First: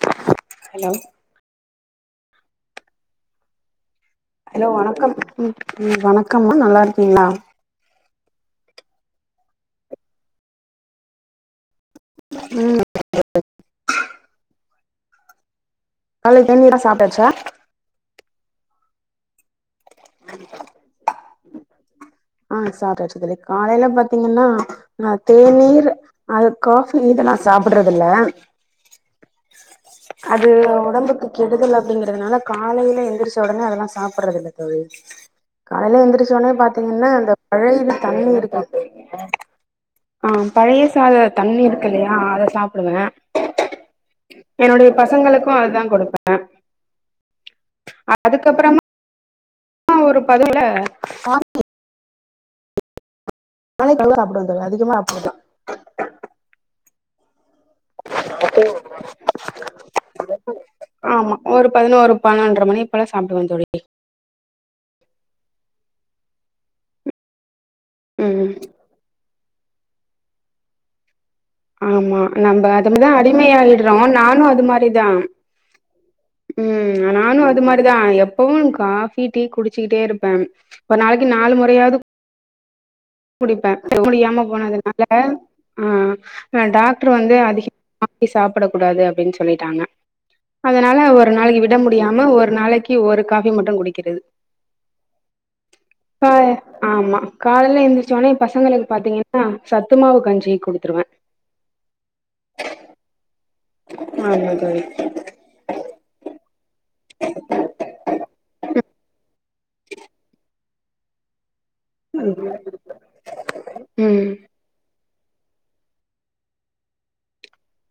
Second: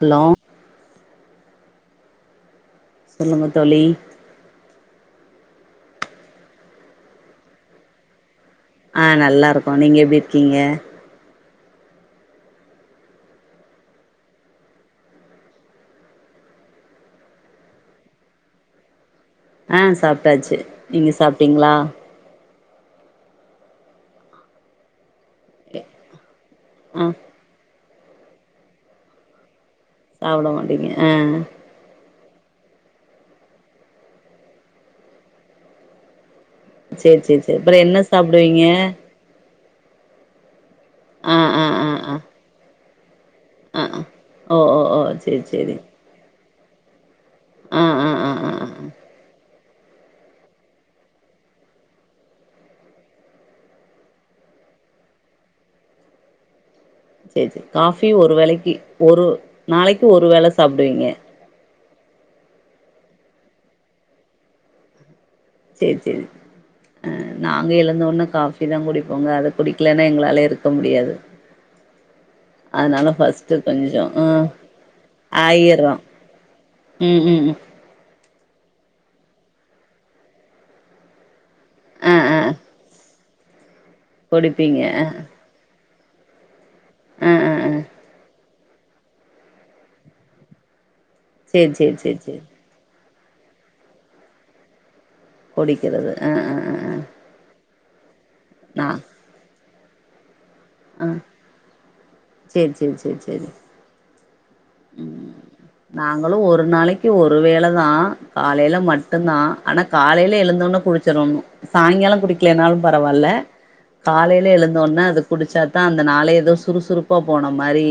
hello hello சொல்லுங்க தோழி hello வணக்கம் ம் வணக்கம்மா நல்லா இருக்கீங்ளா ஆ நல்லா இருக்கோ நீங்க எப்டி இருக்கீங்க ம் நாளை தண்ணிலா சாப்ட்டாச்சா ஆ சாப்ட்டாச்சி நீங்க சாப்ட்டீங்களா ஆ சாப்டாச்சி தோழி காலையில பாத்தீங்கின்னா அ தேநீர் அது காஃபி ஆ இதெல்லா சாப்பட்றது இல்ல அது சாப்ட மாட்டீங்க ஆ ஒடம்புக்கு கெடுதல் அப்டிங்கறதுனால காலையில எழுந்திரச்ச ஒடனே அதெல்லா சாப்றது இல்ல தோழி காலையில எந்திரச்சோனே பாத்தீ என்ன சேரி அந்த சேரி சேரி அப்றோ பழையிது என்ன தண்ணி சாப்டுவீங்க இருக்குல ஆ பழைய சாத ஆ தண்ணி ஆ இருக்கு ஆ ஆ இல்லையா அத சாப்புடுவ ஆ ஆ ஓ ஓ என்னுடைய ஓ சேரி பசங்களுக்கு சேரி அதுதா குடுப்ப ஆ ஆ அ ஆ ஆ ஆ அதுக்கப்புறமா ஒரு பதிவுல [inaudible] சாப்டுவ தோழி அதிகமாக அப்டி தா சேரி சேரி காஃபி ஒரு வேளைக்கி ஒரு நாளைக்கு ஒரு வேள சாப்புடுவீங்க ஆமா ஒரு பதினோரு பன்னொன்ற மணி போலா சாப்டுவ தோழி சேரி சேரி அ நாங்க எழுந்தோனே கா ம் ஃபி தா குடிப்போங்க அதுக் குடிக்லன்னா எங்களால இருக்க முடியாது ஆமா நம்ப அதனால அதுமதா அடிம ஃபஸ்ட்டு ஆயிடுறோ கொஞ்சோ ஆ நானு அது மாரிதா ஆயிர்றோ ம் நானு அது மாரி அதா எப்பவு காஃபி டீ குடிச்சிக்கிட்டேருப்பே ஒரு நாளைக்கு நாலு முறையாவது ஆ ஆ குடிப்பே [inaudible] முடியாம குடிப்பீங்க ஆ போனதுனால ஆ டாக்டர் ஆ வந்து ஆ ஆ அதிகமா காஃபி சாப்டக் கூடாது அப்பிடின் சொல்லிட்டாங்க அதனால ஒரு ஒரு நாளைக்கு சேரி விட சேரி சேரி முடியாம சேரி ஒரு நாளைக்கு ஒரு காபி மட்டு குடிக்கிறது குடிக்கிறது ப ஆ ஆ ஆ ஆ ஆமா காலைல எழுந்துரச்சோனே என் நா பசங்களுக்கு பாத்தீங்கின்னா சத்துமாவு கஞ்சி குடுத்துருவே சேரி சேரி சேரி சேரி ஆமா தோழி ம் நாங்களு ஒரு நாளைக்கு ஒரு வேள தா காலைல மட்டு தா ஆனா காலைல எழுந்தொனோ குடிச்சிடணு சாயங்காலோ குடிக்கலனாலு பரவால்ல ம் காலைல எழுந்தோனே அதுக் குடிச்சாதா அந்த நாளே ஏதோ சுறுசுறுப்பா போன மாரி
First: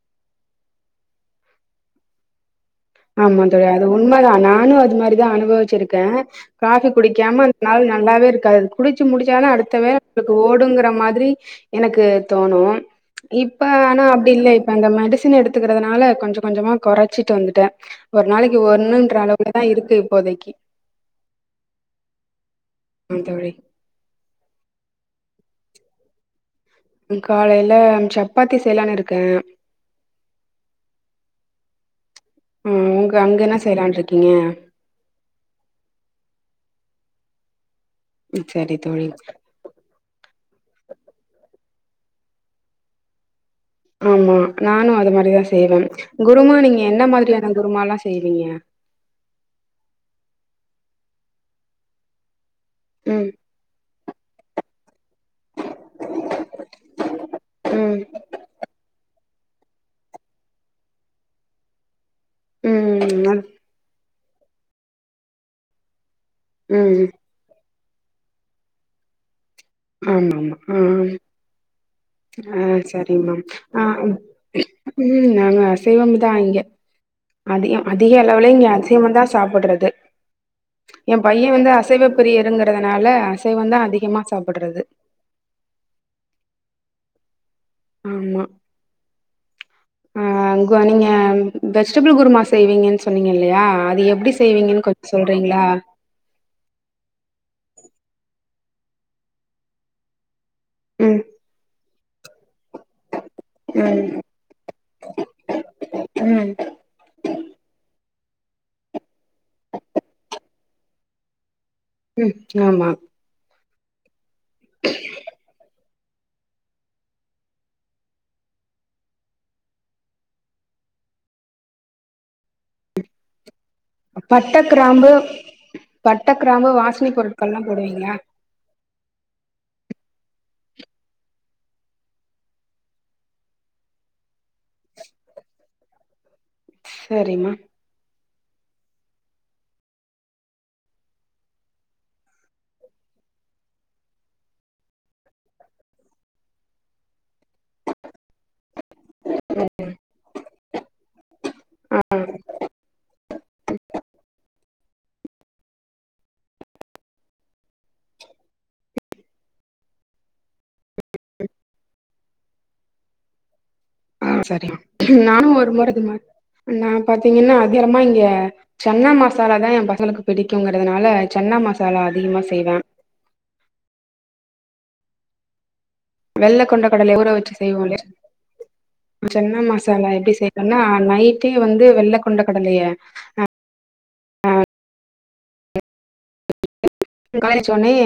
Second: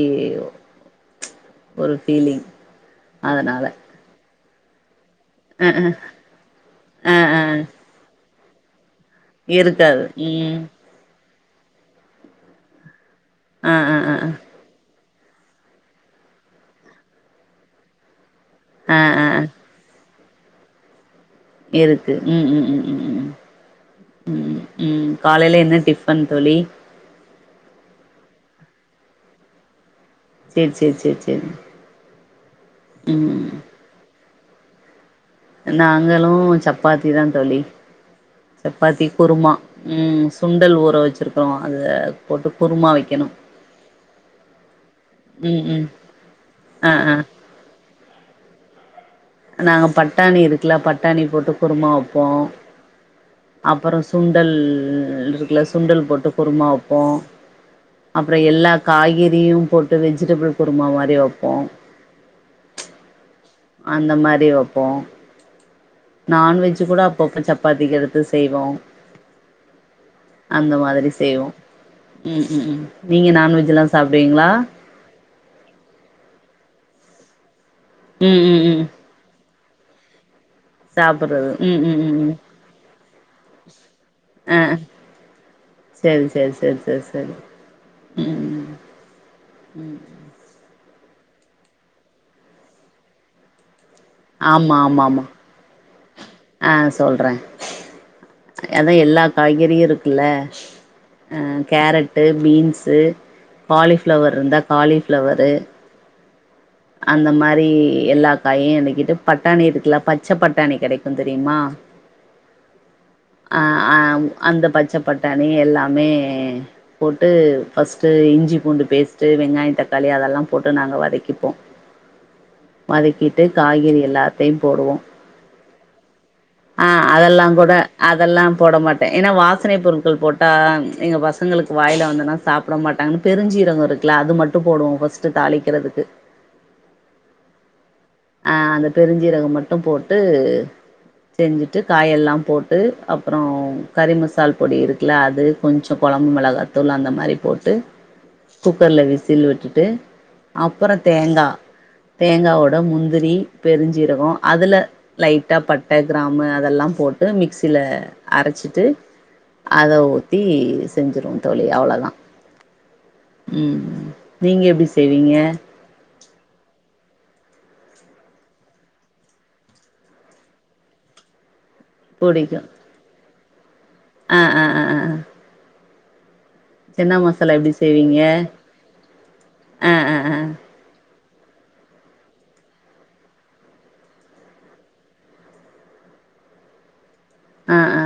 ஒரு ஃபீலிங் ஆமா தோழி அதனால அது உண்மதா நானு அது மாரிதா ஆ அனுபவிச்சிருக்கே ஆ காஃபி ஆ ஆ குடிக்காம அந்த நாள் நல்லாவே இருக்காது குடிச்சி முடிச்சாலு அடுத்த வேல இருக்காது நம்ளுக்கு ம் ஓடுங்குற மாரி எனக்கு தோணு இப்ப ஆ ஆ ஆனா ஆ அப்டி இல்ல இப்ப அந்த மெடிசின் எடுத்துக்குறதுனால கொஞ்சோ கொஞ்சமா குறைச்சிட்டு வந்துட்டே ஒரு நாளைக்கு ஆ ஒன்னுன்ற ஆ ஆ அளவு தாருக்கு இப்போதைக்கி இருக்கு ம் ம் ம் ம் ஆ ம் தோழி ம் ம் காலைல என்ன டிஃபன் தோழி காலைல சப்பாத்தி செய்யலானுருக்கே சேரி சேரி சேரி சேரி ஆ உங்க அங்க ம் என்ன செய்லான்ருக்கீங்க நாங்கலு சப்பாத்தி தா தோழி சரி சப்பாத்தி தோழி குருமா ம் சுண்டல் ஊற வச்சிருக்கிறோ அத போட்டு குருமா வைக்கணு ஆமா நானு அது மாதிரிதா ம் செய்வே ம் குருமா நீங்க ஆ என்ன ஆ மாதிரியான குருமால்லா செய்வீங்க நாங்க பட்டாணி இருக்குல பட்டாணி போட்டு குருமா வப்போ ம் அப்றோ சுண்டல் இருக்குல சுண்டல் போட்டு குருமா வப்போ ம் அப்றௌ எல்லா காய்கறி போட்டு வெஜிடபிள் குருமா மாரி வப்போ ம் ஆ அந்த மாரி வப்போ நண்வெஜ் கூட ம் அப்பப்ப சப்பாத்திக்கு எடுத்து செய்வோ ஆமா ஆமா அந்த ஆ மாரி செய்வோ ம் ம் ஆ ம் சரிங்க நீங்க மேம் ஆ நான்வெஜ்ல்லா சாப்டுவீங்களா ம் நாங்க அசைவம் தா இங்க அதிகம் அதிக ம் அளவுலயு ம் இங்க ம் அசைவம் தா சாப்பிடுறது என் பையே சாப்புட்றது வந்து ம் ம் அசைவ ம் ம் பிரியருங்கிறதுனால அசைவம் தா அதிகமா சாப்புட்றது சேரி சேரி சேரி சேரி சேரி ஆமா ஆ நீங்க வெஜிடபிள் குருமா செய்வீங்கன்னு சொன்னீங்க இல்லயா அது எப் டி ஆமா செய்வீங்கன்னு ஆமா கொஞ்சோ ஆமா சொல்றீங்ளா ஆ சொல்றே அதா எல்லா காய்கறியு இருக்குல்ல ம் அ கேரட்டு பீன்ஸு ம் காலிஃளவர் இருந்தா காலிஃளவரு ம் அந்த மாரி எல்லா காயூ விக்குது பட்டாணி இருக்குல்ல பச்ச பட்டாணி கிடைக்கூ தெரியுமா ம் ஆமா அ அ அந்த பச்சை பட்டாணி எல்லாமே போட்டு ஃர்ஸ்ட்ட் இஞ்சி பூண்டு பேஸ்ட்ட் வெங்காயே தக்காளி அதெல்லா போட்டு நாங்க வதக்கிப்போ வதக்கிட்டு காய்கறி பட்ட எல்லாத்தையூ போடுவோ கிராம்பு பட்ட கிராம்பு ஆ வாசனை அதெல்லா பொருட்கள்லா கூட போடுவீங்களா அதெல்லா போட மாட் ஏன்னா வாசனை பொருட்கள் போட்டா எங்க பசங்களுக்கு வாயில் வந்தனா சாப்பிட மாட்டாங்க பெஞ்சீரங்கம் இருக்குல்ல அது மட்டூ போடுவோ ஃபர்ஸ்ட்டு தாளிக்கிறதுக்கு சரிம்மா அ அந்த பெருஞ்சீரகம் மட்டூ போட்டு செஞ்சுட்டு காயெல்லா போட்டு அப்புறம் கறி மசால் பொடி இருக்குல்ல அது கொஞ்சொ கொழம் மிளகாத்தூள் அந்த மாதிரி போட்டு குக்கர்ல விசில் விட்டுட்டு அப்புறோ தேங்கா ஆ தேங்காவேட முந் திரி பெருஞ்சீரகம் அதுல லைட்டா பட்ட கிராம் அதெல்லா போட்டு மிக்சில அரைச்சிட்டு அத ஊத்தி செஞ்சுறுவோ தோழி அவ்ளோதா ம் ஆ நீங்க சரிங் எப்டி செய்வீங்க நானூ ஒரு முறை இத்மா நான் பாத்தீங்கன்னா அதிகரமா இங்க சென்னா மசாலா தா எங் பசங்களுக்கு பிடிக்குங்ககுறதுனால சென்னா மசாலா அதிகமா புடிக்கும் செய்வே ஆ ஆ ஆ வெள்ள கொண்ட சென்னா கடல ஊற வச்சு மசாலா எப்டி செய்வோ இல்லியா செய்வீங்க சென்ன ஆ ஆ மசாலா எப்டி ஆ செய் எஏன்னா நைட்டே வந்து வெள்ளை கொண்ட கடலையே காலைல எத்திரிச்ச ஆ உட்னே ஆ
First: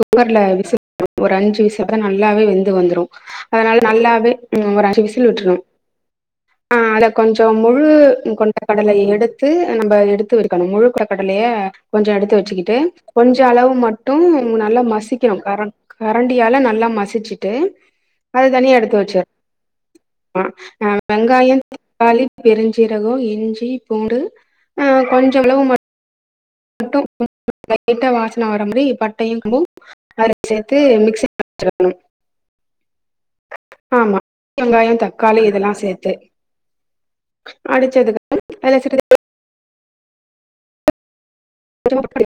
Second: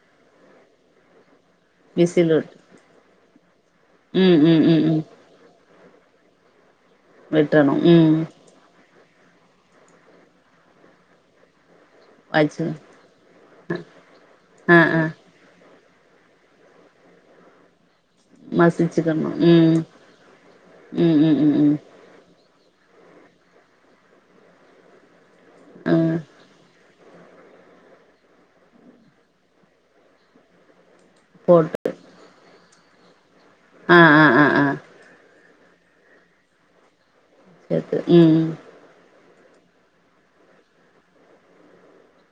குக்கர்ல விசல் ஒரு அஞ்சு விசல் தான் விசில் நல்லாவே விட்டு வெந்து வந்துரூம் அதனால நல்லாவே ம் ஒரு அஞ்சு விசில் விட்டுர்னூ ஆ அத கொஞ்சொ விட்றணு முழு ம் கொண் கடலைய எடுத்து நம்ம எடுத்து வைக்கணூ முழுக் கொண்ட கடலைய கொஞ்சொ எடுத்து வச்சு வச்சுக்கிட்டு கொஞ்ச அளவு மட்டும் ஆ நல்லா ஆ மசிக்கணூ கர கரண்டியால நல்லா மசிச்சுட்டு அது தனிய எடுத்து வச்சிர் மசிச்சுக்கணு ம் ம் ம் ம் வெங்காயோ ம் தக்காளி பெருஞ்சீரகோ இஞ்சி பூண்டு ஆ கொஞ்சோ அளவு மட் ஆ [unintelligible] லைட்டா வாசன வர மாதிரி பட்டையூ [unintelligible] நரீக் சேர்த்து மிக்சில போட்டு [unintelligible] ம் ஆ ஆமா ஆ ஆ ஆ யோம் தக்காளி இதெல்லா சேத்து சேத்து ம் அடிச்சதுக்கப்றோ எல்லா சேத்து [unintelligible]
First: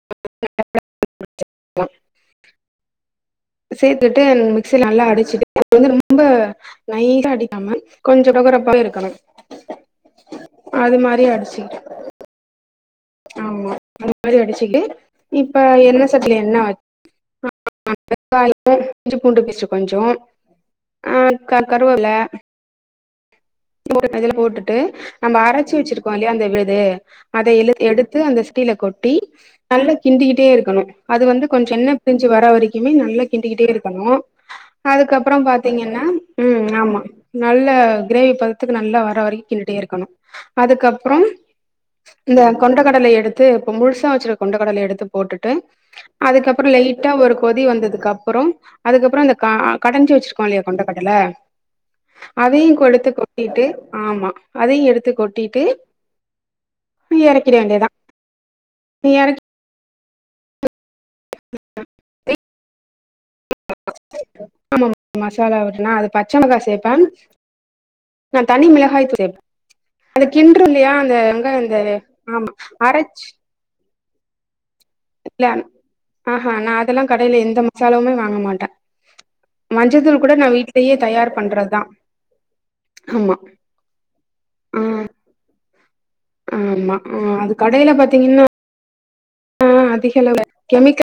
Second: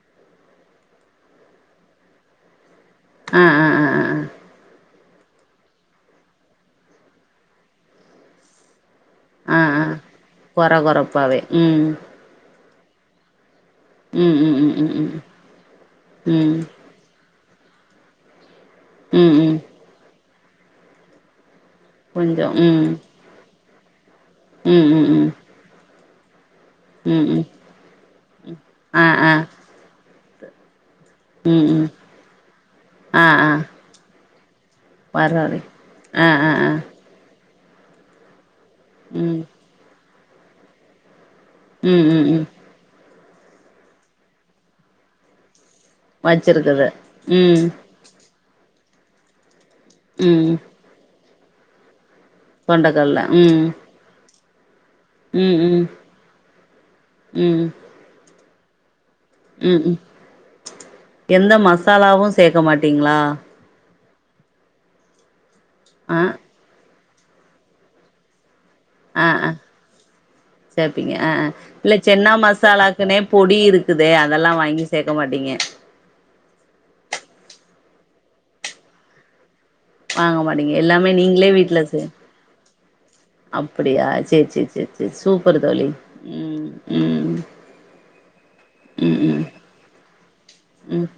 ஆ ஆ ஆ ஆ ஆ சேர்த்துட்டு மிக்சிய நல்லா அடிச்சிட்டு வந்து ரொம்ப நைஸா அடிக்காம கொஞ்சொ கொர கொரப்பா இருக்கணோ அ ஆ கொர கொரப்பாவே அடிச்சுக்கிட்டு ம் ஆமா அந்த ம் மாதிரி ம் ம் அடிச்சுக்குட்டு ம் ம் இப்ப எண்ணெ சட்டில ம் எண்ணெ வெங்காயம் இஞ்சி ம் பூண்டு ம் பேஸ்ட் கொஞ்சொ ஆ கருவேப்பிள கொஞ்சோ ம் [unintelligible] இதுல போட்டுட்டு ம் ம் ம் நம்ப அரச்சி வெச்சிருக்கோ இல்லியா அந்த விழுது ம் ம் அத எழு எடுத் து அந்த சட்டில ஆ கொட்டி ஆ நல்லா கிண்டிகிட்டே இருக்கணு அது வந்து ம் கொஞ்சோ ம் எண்ணெப் பிர்ஞ்சி வரா வரிக்குமே ஆ நல்லாக் ஆ கிண்டிகிட்டே இருக்கணு வர அதுக்கப்பறம் வரை பாத்தீங்கன்னா ஆ ஆ ம் ஆ ஆமா நல்ல கிரேவி பதத் துக்கு நல்லா வர ம் வரிக்கு கிண்டிகிட்டே இருக்கணு அதுக்கப்றோம் ம் ம் ம் கொண்டகடலை எடுத்து இப்ப முழுசா வெச்சிருக் கொண்ட கடல எடுத்துப் போட்டுட்டு அதுக்கப்பறோ வச்சிருக்குது லைட்டா ஒரு கொதி ம் வந்ததுக்கப்பறோ அதுக்கப்றோ இந்தக்க கடஞ்சு வெச்சிருக்கோ ம் இல்லையா கொண்டக் கடல அதையுங் கொடுத்து கொண்டக்கல்ல கொட்டிட்டு ம் ஆமா அதையு எடுத்து ம் கொட்டிட்டு ம் எறக்கிட ம் வேண்டியதா நீ எறக்கி ம் ம் எந்த மசாலாவு சேக்க மாட்டீங்ளா [unintelligible] ஆமாம் மசாலா விட்னா அதுப் ஆ பச்சமெளகா சேப்பே நாத் தனி மிள ஆ [unintelligible] ஆ அதக் கின்றோ இல்லியா அந்த சேப்பீங்க ஆ ஆ வெங்காயோ இந்த ஆமா அரச்சு குதே அதெல்லா வாங்கி சேக்க மாட்டீங்க ஆஹ நா அதெல்லாங் கடைல எந்த மசாலாவுமே வாங்க மாட்டே மஞ்சதூள் கூட வாங்க நா மாட்டீங்க வீட்லயே எல்லாமே தயார் நீங்களே பண்றத்தா அப்புடியா சே சே ஆ சே சே சூப்பரு தோழி ம் ஆமா ஆ ம் அது கடைல பாத்தீங்கின்னா ம் ம் அதிகளவுல கெமிக்கல் ம்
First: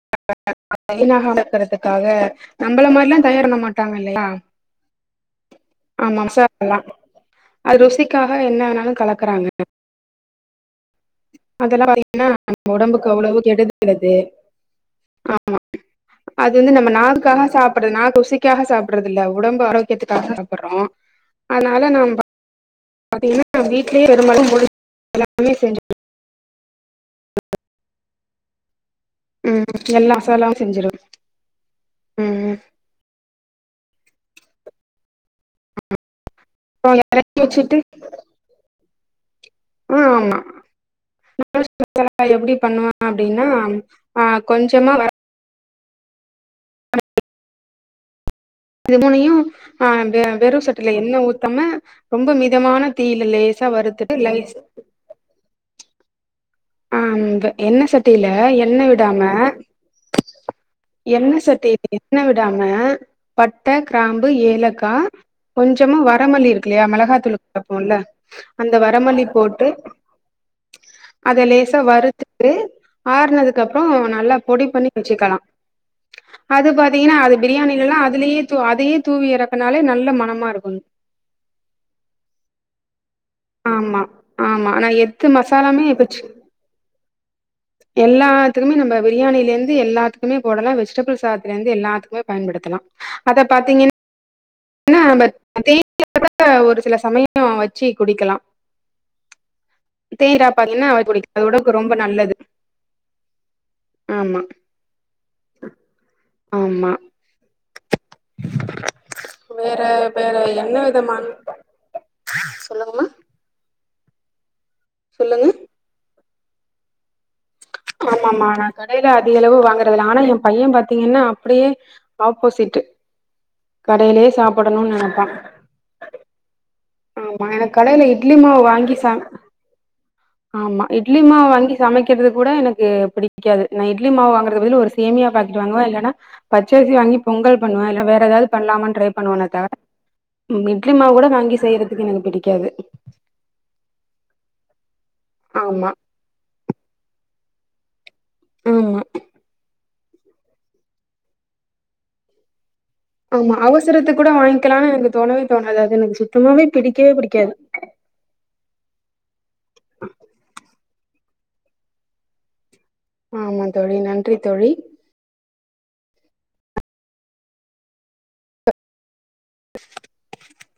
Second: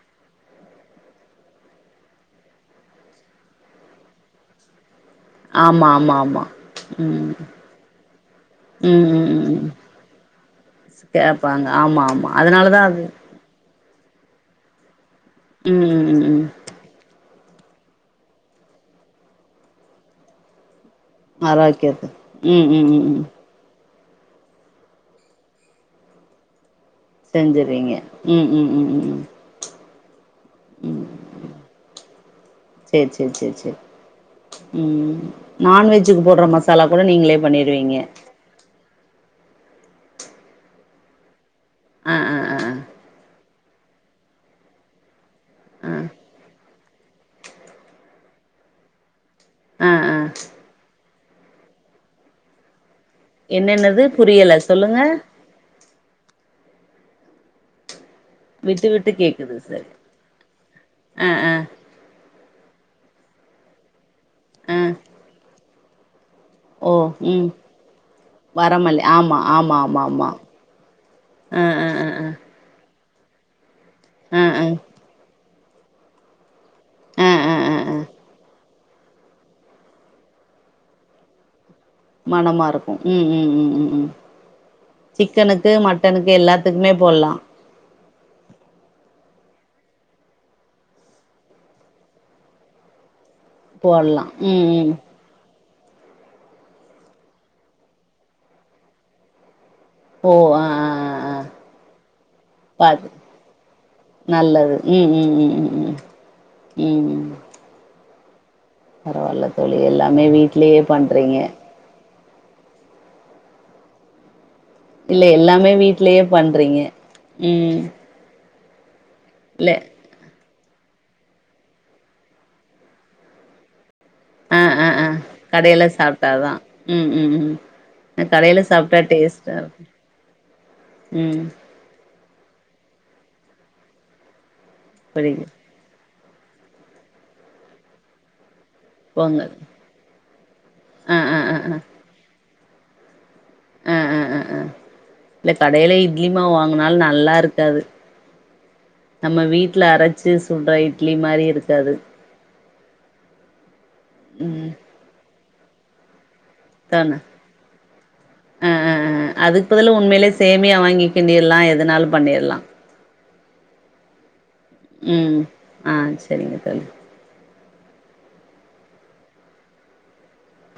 [unintelligible] வீணாகாம இருக்கறதுக்காக நம்பள மார்லாந் தயார் பண்ண மாட்டாங்க இல்லயா [unintelligible] ஆமா ஆமா ஆமா ம் ம் அது ருசிக்காக என்ன வேணாலு ம் ம் கலக்குறாங்க ம் கேப்பாங்க ஆமா ஆமா அதனாலதா அது வுளவு கேட்டது [unintelligible] ஆமா ம் ம் ம் ம் அது வந்து நம்ம நாக்குகாக சாப்பறது நாக் ருசிக்காக சாப்பிடறதில்ல உடம்பு ஆரோக்கியத்துக்காக சாப்புர்றோ ஆரோக்யத்து ம் ம் ம் ம் பாத்தீங்கின்னா வீட்லியே [unintelligible] செஞ்சுருவீங்க ம் ம் ம் ம் ம் ம் எல்லா மசாலாவு செஞ்சிருவே ம் சேர் சேர் சேர் சேர் ம் ம் ம் நான்வெஜ்ஜுகு போட்ற மசாலாக் அப்புறோ கூட நீங்ளே இறக்கி வச்சுட்டு பண்ணிருவீங்க அ ஆமா நான்வெஜ்ஜு ஆ மசாலா ஆ எப்டி ஆ பண்ணுவே அப் டினாம் அ கொஞ்சமா வர ஆ இது மூனயு அ ஆ ஆ பே வெறு சட்டில எண்ணெ ஊத்தாம ரொம்ப மிதமானத் தீயில லேசா என்னென்னது வருதுட்டு லைச் புரியல சொல்லுங்க ஆ அந்த எண்ணெ சட் டில எண்ணெ விட்டு விட்டு விடாம கேக்குது சார் ஆ எண்ணெ ஆ சட்டி எண்ணெ விடாம பட்ட கிராம்பு ஆ ஏலக்கா கொஞ்சமா வரமல்லி இருக் கில்லியா ஓ மெளகாத்தூளு ம் கப்புல்ல அந்த வரமல்லி வரமல்லிப் ஆமா போட்டு ஆமா ஆமா ஆமா அத ஆ லேசா ஆ ஆ ஆ ஆ வறுத்துட்டு ஆறுனதுக்கு அப்பறோ ஆ பொடி பண்ணி வச்சுக்கலா அது பார்த்தீங்கன்னா ஆ அது ஆ ஆ பிரியாணில ஆ எல்லா அதுலயே தூ அதையே தூவி இறக்குனாலே நல்ல மனமா இருக்கு மனமா இருக்கு ம் ம் ம் ம் ஆமா ம் ஆமா ஆனா எட்டு மசாலாவுமே‌ போச்சி இதுக்குமே போடலா எல்லாத்துக்குமே நம்ம பிரியாணியில இருந்து எல்லாத்துக்குமே போடலா வெஜிடபிள் சாதத்துலே இருந்து எல்லாத்துக்குமே பயன்படுத்தலா அத பாத்தீங்கன் போட்லா ம் ம் இப்ப அந்த தேன் கூட ஒரு சில சமய வச்சு குடிக்கலா ஓ தேயரா ஆ பார்த்தீங்கன்னா தோழி அது உடம்புக்கு ரொம்ப நல்லது பாது ஆமா நல்லது ம் ம் ம் ம் ம் ஆமா ம் ம் பரவால்ல தோழி வேற எல்லாமே வேற என்ன வீட்லயே விதமான பண்றீங்க சொல்லுங்கமா இல்ல சொல்லுங்க எல்லாமே வீட்லயே பண்றீங்க ம் ம் ஆமா ஆமா நா கடையில அதிகளவு இல்ல வாங்குறதில்ல ஆனா எ பைய பாத்தீங்கன்னா அப்டியே ஆப்போசிட் கடயிலே ஆ ஆ சாப்பிடணும்னு ஆ நினப்ப கடையில சாப்ட்டாதா ம் ம் ஆமா என கடையில இட்லிமாவு வாங்கி சாப் சார்வி ஆமா இட்லிமாவு வாங்கி சமைக்கிறது கூட எனக்கு புடிக்காது நா இட்லி மாவு வாங்குறது பதில் ஒரு சேமியா புரியுது பாக்கெட் வாங்குவ இல்லன்னா பச்சறுசி வாங்கி பொங்கல் பண்ணுவே இல்ல வேற ஏதாவது பண்ணலாமான்னு ட்ரை பண்ணுவனே பொங்கல் தவர இட்லி மாவு ஆ கூட ஆ ஆ வாங்கி ஆ செய்யறதுக்கு எனக்கு பிடிக்காது ஆ ஆ ஆ ஆ இல்ல ஆமா, கடையில இட்லி மாவு வாங்கினாலு நல்லா இருக்காது ஆமா நம்ம வீட்ல அரைச்சு சுடுற இட்லி மாரி இருக்காது ஆமா அவசரத்து கூட ம் வாங்கிக்கலாம்னு எனக்கு தோணவே தோணாது அது எனக்கு சுத்தமாவே பிடிக்கவே தான பிடிக்காது ஆ ஆ ஆ அதுக்கு பதில் உண்மையிலே சேமியா வாங்கிக் கிண்டிடலா எதனாலு பண்ணிடலா ஆமா தோழி நன்றி தோழி ம் ஆ செரிங்க தோழி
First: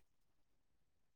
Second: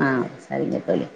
ஆ சரிங்க தோழி